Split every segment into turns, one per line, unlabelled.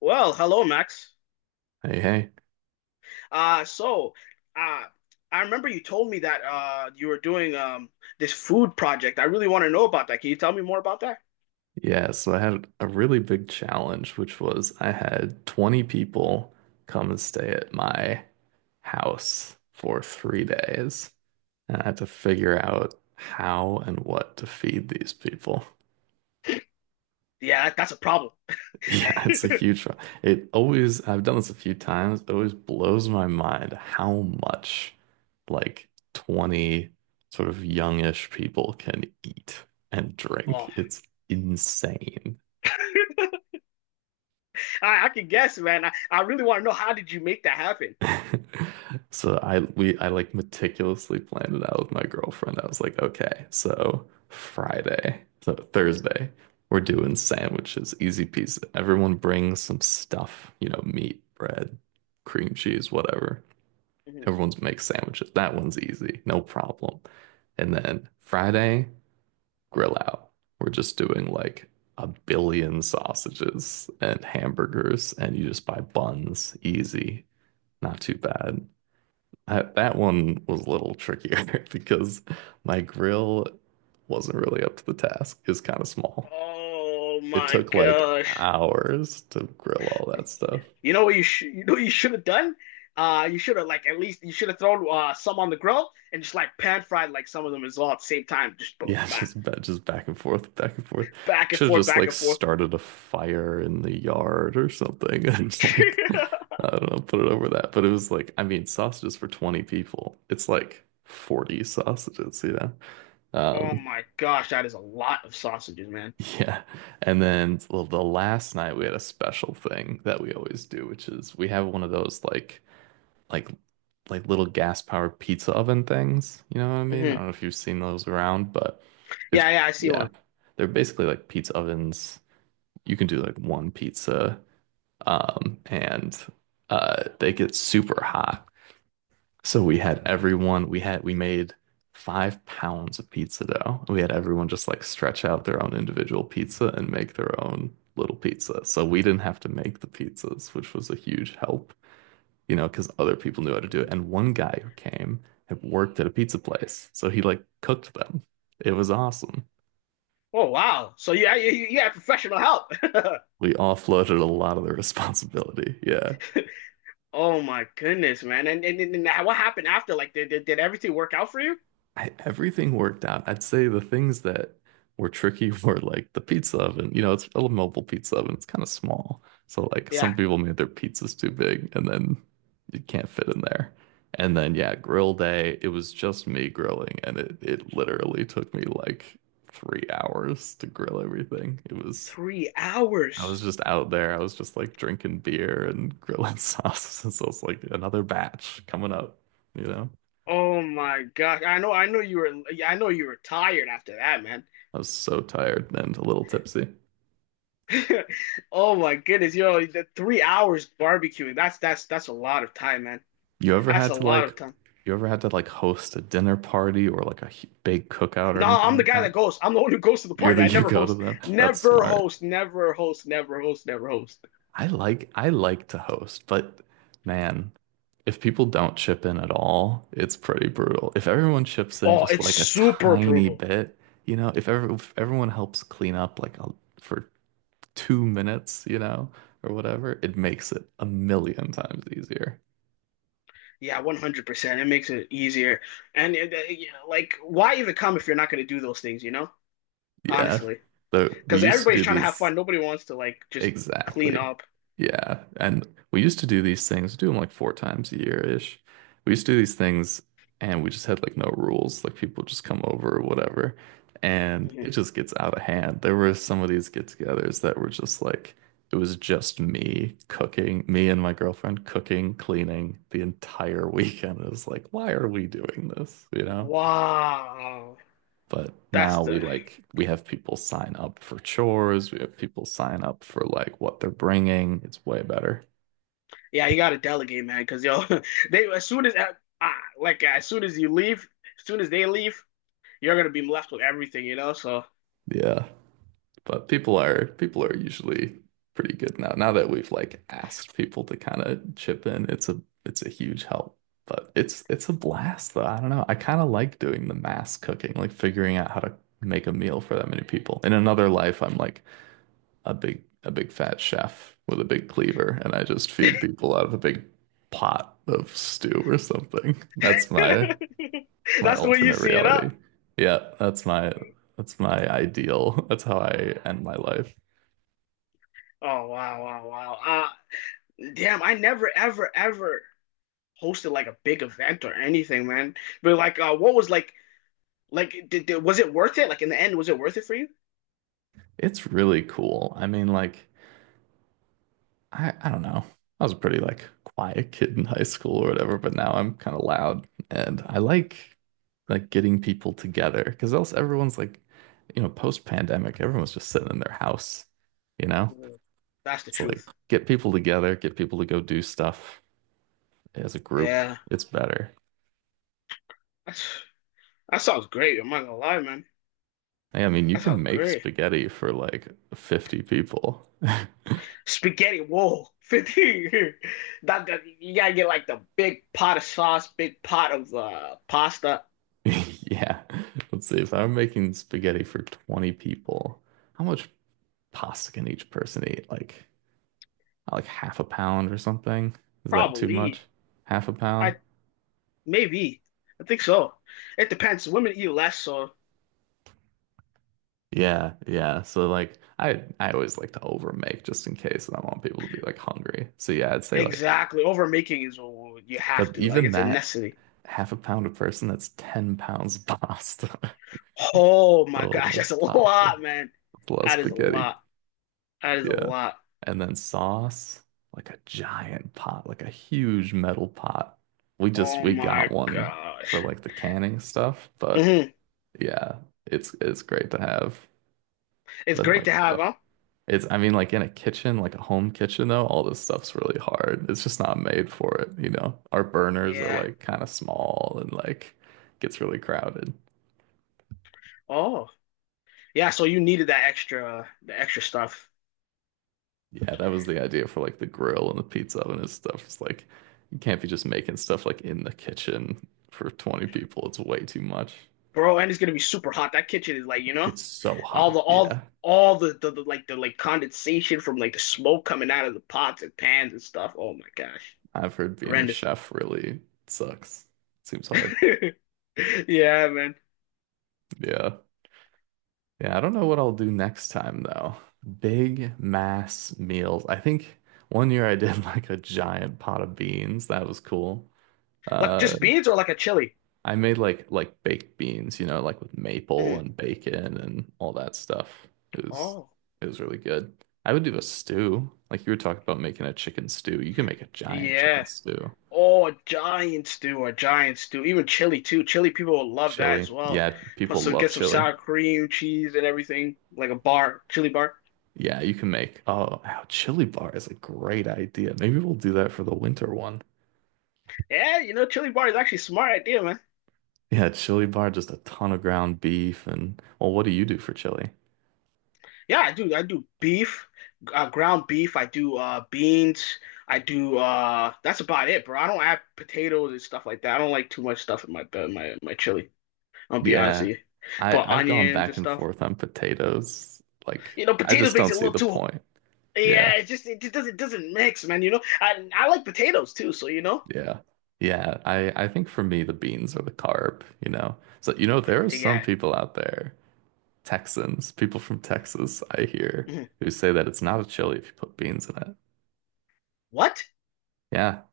Well, hello, Max.
Hey, hey.
Uh, so, uh, I remember you told me that you were doing this food project. I really want to know about that. Can you tell me more about that?
Yeah, so I had a really big challenge, which was I had 20 people come and stay at my house for 3 days. And I had to figure out how and what to feed these people.
Yeah, that's a problem.
Yeah, it's a huge one. It always, I've done this a few times, it always blows my mind how much like 20 sort of youngish people can eat and
Oh,
drink. It's insane.
I can guess, man. I really want to know how did you make that happen?
So I like meticulously planned it out with my girlfriend. I was like, okay, so Thursday, we're doing sandwiches, easy peasy. Everyone brings some stuff, you know, meat, bread, cream cheese, whatever.
Mhm.
Everyone's makes sandwiches. That one's easy, no problem. And then Friday, grill out. We're just doing like a billion sausages and hamburgers, and you just buy buns, easy, not too bad. I, that one was a little trickier because my grill wasn't really up to the task. It was kind of small.
Oh
It
my
took like
gosh.
hours to grill all that stuff.
You know what you should have done? You should have like at least you should have thrown some on the grill and just like pan fried like some of them as well at the same time. Just
Yeah,
back
just back and forth, back and forth. I
back and
should have
forth,
just
back
like
and forth.
started a fire in the yard or something and just like I don't know, put it over that. But it was like, I mean, sausages for 20 people. It's like 40 sausages, you know?
Oh
Um,
my gosh, that is a lot of sausages, man.
Yeah. And then the last night we had a special thing that we always do, which is we have one of those like like little gas powered pizza oven things. You know what I mean? I
Hmm.
don't know if you've seen those around, but it's
Yeah, yeah, I see
yeah.
one.
They're basically like pizza ovens. You can do like one pizza, and they get super hot. So we had everyone, we had, we made 5 pounds of pizza dough. We had everyone just like stretch out their own individual pizza and make their own little pizza. So we didn't have to make the pizzas, which was a huge help, you know, because other people knew how to do
Mhm.
it. And one guy who came had worked at a pizza place. So he like cooked them. It was awesome.
Oh wow, so yeah, you had professional help.
We offloaded a lot of the responsibility. Yeah.
Oh my goodness, man. And what happened after? Like, did everything work out for you?
Everything worked out. I'd say the things that were tricky were like the pizza oven. You know, it's a mobile pizza oven. It's kind of small. So like
Yeah,
some people made their pizzas too big and then you can't fit in there. And then yeah, grill day, it was just me grilling and it literally took me like 3 hours to grill everything. It was
three
I was
hours.
just out there. I was just like drinking beer and grilling sauces. And so it's like another batch coming up, you know.
Oh my gosh. I know you were yeah, I know you were tired after that, man.
I was so tired and a little tipsy.
Oh my goodness, yo, the three hours barbecuing. That's a lot of time, man.
You ever
That's
had
a
to
lot of
like,
time.
you ever had to like host a dinner party or like a big cookout or
No,
anything
I'm the
like
guy that
that?
goes. I'm the one who goes to the
You're
party.
the,
I
you
never
go to
host.
them. That's
Never
smart.
host, never host, never host, never host.
I like to host, but man, if people don't chip in at all, it's pretty brutal. If everyone chips in
Oh,
just
it's
like a
super
tiny
brutal.
bit, you know, if everyone helps clean up like a, for 2 minutes, you know, or whatever, it makes it a million times easier.
Yeah, 100%. It makes it easier. And you know, like why even come if you're not going to do those things, you know?
Yeah.
Honestly.
So we
Because
used to
everybody's
do
trying to have
these.
fun. Nobody wants to like just clean
Exactly.
up.
Yeah. And we used to do these things, do them like four times a year-ish. We used to do these things and we just had like no rules. Like people just come over or whatever. And
Mm-hmm.
it just gets out of hand. There were some of these get-togethers that were just like, it was just me cooking, me and my girlfriend cooking, cleaning the entire weekend. It was like, why are we doing this? You know?
Wow,
But
that's
now we
the
like we have people sign up for chores. We have people sign up for like what they're bringing. It's way better.
yeah. You gotta delegate, man, because yo, they as soon as ah, like as soon as as soon as they leave, you're gonna be left with everything, you know. So
Yeah. But people are usually pretty good now. Now that we've like asked people to kind of chip in, it's a huge help. But it's a blast though. I don't know. I kind of like doing the mass cooking, like figuring out how to make a meal for that many people. In another life, I'm like a big fat chef with a big cleaver, and I just feed people out of a big pot of stew or something. That's my
that's the way you
alternate
see it
reality.
up.
Yeah, that's my ideal. That's how I end my life.
Oh wow, wow, wow. Damn, I never, ever, ever hosted like a big event or anything, man. But like, what was like was it worth it? Like in the end, was it worth it for you?
It's really cool. I mean, like I don't know. I was a pretty like quiet kid in high school or whatever, but now I'm kind of loud and I like getting people together because else everyone's like, you know, post-pandemic, everyone's just sitting in their house, you know?
Mm. That's the
It's like
truth.
get people together, get people to go do stuff as a group.
Yeah,
It's better.
that's that sounds great. I'm not gonna lie, man.
Hey, I mean, you
That
can
sounds
make
great.
spaghetti for like 50 people.
Spaghetti, whoa, 50. That you gotta get like the big pot of sauce, big pot of pasta.
Yeah. Let's see. If I'm making spaghetti for 20 people, how much pasta can each person eat? Like half a pound or something? Is that too
Probably.
much? Half a pound?
I Maybe. I think so. It depends. Women eat less, so
Yeah, yeah. So like I always like to overmake just in case and I want people to be like hungry. So yeah, I'd say like
exactly. Overmaking is what you have
but
to. Like
even
it's a
that
necessity.
half a pound a person, that's 10 pounds of pasta.
Oh my
So
gosh,
much
that's a
pasta.
lot, man.
It's a lot of
That is a
spaghetti.
lot. That is a
Yeah.
lot.
And then sauce, like a giant pot, like a huge metal pot. We just
Oh
we
my
got one for
gosh.
like the canning stuff, but
Hmm.
yeah, it's great to have.
It's
Then
great
like
to have,
ugh.
huh?
It's I mean like in a kitchen, like a home kitchen though, all this stuff's really hard. It's just not made for it, you know. Our burners are
Yeah.
like kind of small and like gets really crowded.
Oh. Yeah, so you needed that extra the extra stuff.
Yeah, that was the idea for like the grill and the pizza oven and stuff. It's like you can't be just making stuff like in the kitchen for 20 people. It's way too much.
Bro, and it's gonna be super hot. That kitchen is like, you know,
Gets so hot. Yeah.
all the like condensation from like the smoke coming out of the pots and pans and stuff. Oh my gosh.
I've heard being a
Horrendous.
chef really sucks. Seems hard.
Yeah, man.
Yeah. Yeah, I don't know what I'll do next time though. Big mass meals. I think 1 year I did like a giant pot of beans. That was cool.
Like
Uh,
just beans or like a chili?
I made like baked beans, you know, like with maple
Mhm.
and bacon and all that stuff. It was
Oh,
it was really good. I would do a stew. Like you were talking about making a chicken stew. You can make a giant chicken
yeah.
stew.
Oh, a giant stew, a giant stew. Even chili too. Chili people will love that
Chili.
as well.
Yeah,
Put
people
some,
love
get some
chili.
sour cream, cheese, and everything, like a bar, chili bar.
Yeah, you can make oh, wow, chili bar is a great idea. Maybe we'll do that for the winter one.
Yeah, you know, chili bar is actually a smart idea, man.
Yeah, chili bar, just a ton of ground beef and well, what do you do for chili?
Yeah, I do. I do beef, ground beef. I do beans. I do. That's about it, bro. I don't add potatoes and stuff like that. I don't like too much stuff in my chili. I'll be honest
Yeah.
with you. Put
I've gone
onions
back
and
and
stuff.
forth on potatoes. Like
You know,
I
potatoes
just
makes
don't
it a
see
little
the
too.
point. Yeah,
Yeah, it just doesn't mix, man. You know, I like potatoes too, so you know,
yeah, yeah. I think for me the beans are the carb, you know. So you know there are some
yeah.
people out there, Texans, people from Texas, I hear,
Mhm.
who say that it's not a chili if you put beans in it.
What?
Yeah,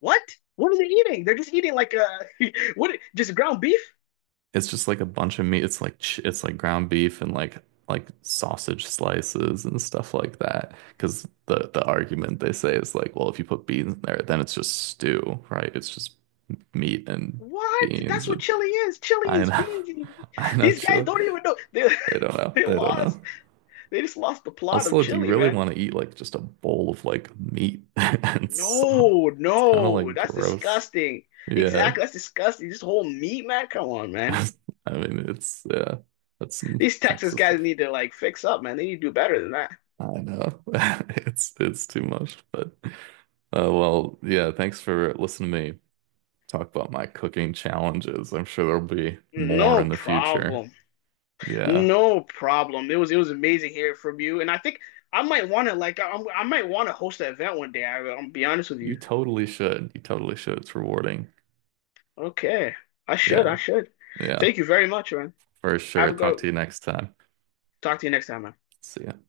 What? What are they eating? They're just eating like what? Just ground beef?
it's just like a bunch of meat. It's like ground beef and like sausage slices and stuff like that. Because the argument they say is like, well, if you put beans in there, then it's just stew, right? It's just meat and
What?
beans
That's what
and
chili is. Chili
I
is
know.
beans. And-
I know
These guys
chili.
don't even know. They
They don't know.
they
They don't know.
lost. They just lost the plot of
Also, do you
chili,
really
man.
want to eat like just a bowl of like meat and some?
No,
It's kind of
no,
like
that's
gross.
disgusting.
Yeah.
Exactly, that's disgusting. This whole meat, man. Come on, man.
I mean, it's yeah, that's some
These Texas
Texas
guys
stuff.
need to like fix up, man. They need to do better than that.
I know. It's too much, but well, yeah, thanks for listening to me talk about my cooking challenges. I'm sure there'll be more
No
in the future.
problem.
Yeah.
No problem. It was amazing hearing from you, and I think I might want I might want to host an event one day. I'll be honest with
You
you.
totally should. You totally should. It's rewarding.
Okay, I should. I
Yeah.
should.
Yeah.
Thank you very much, man.
For
Have
sure.
a
Talk to
go.
you next time.
Talk to you next time, man.
See ya.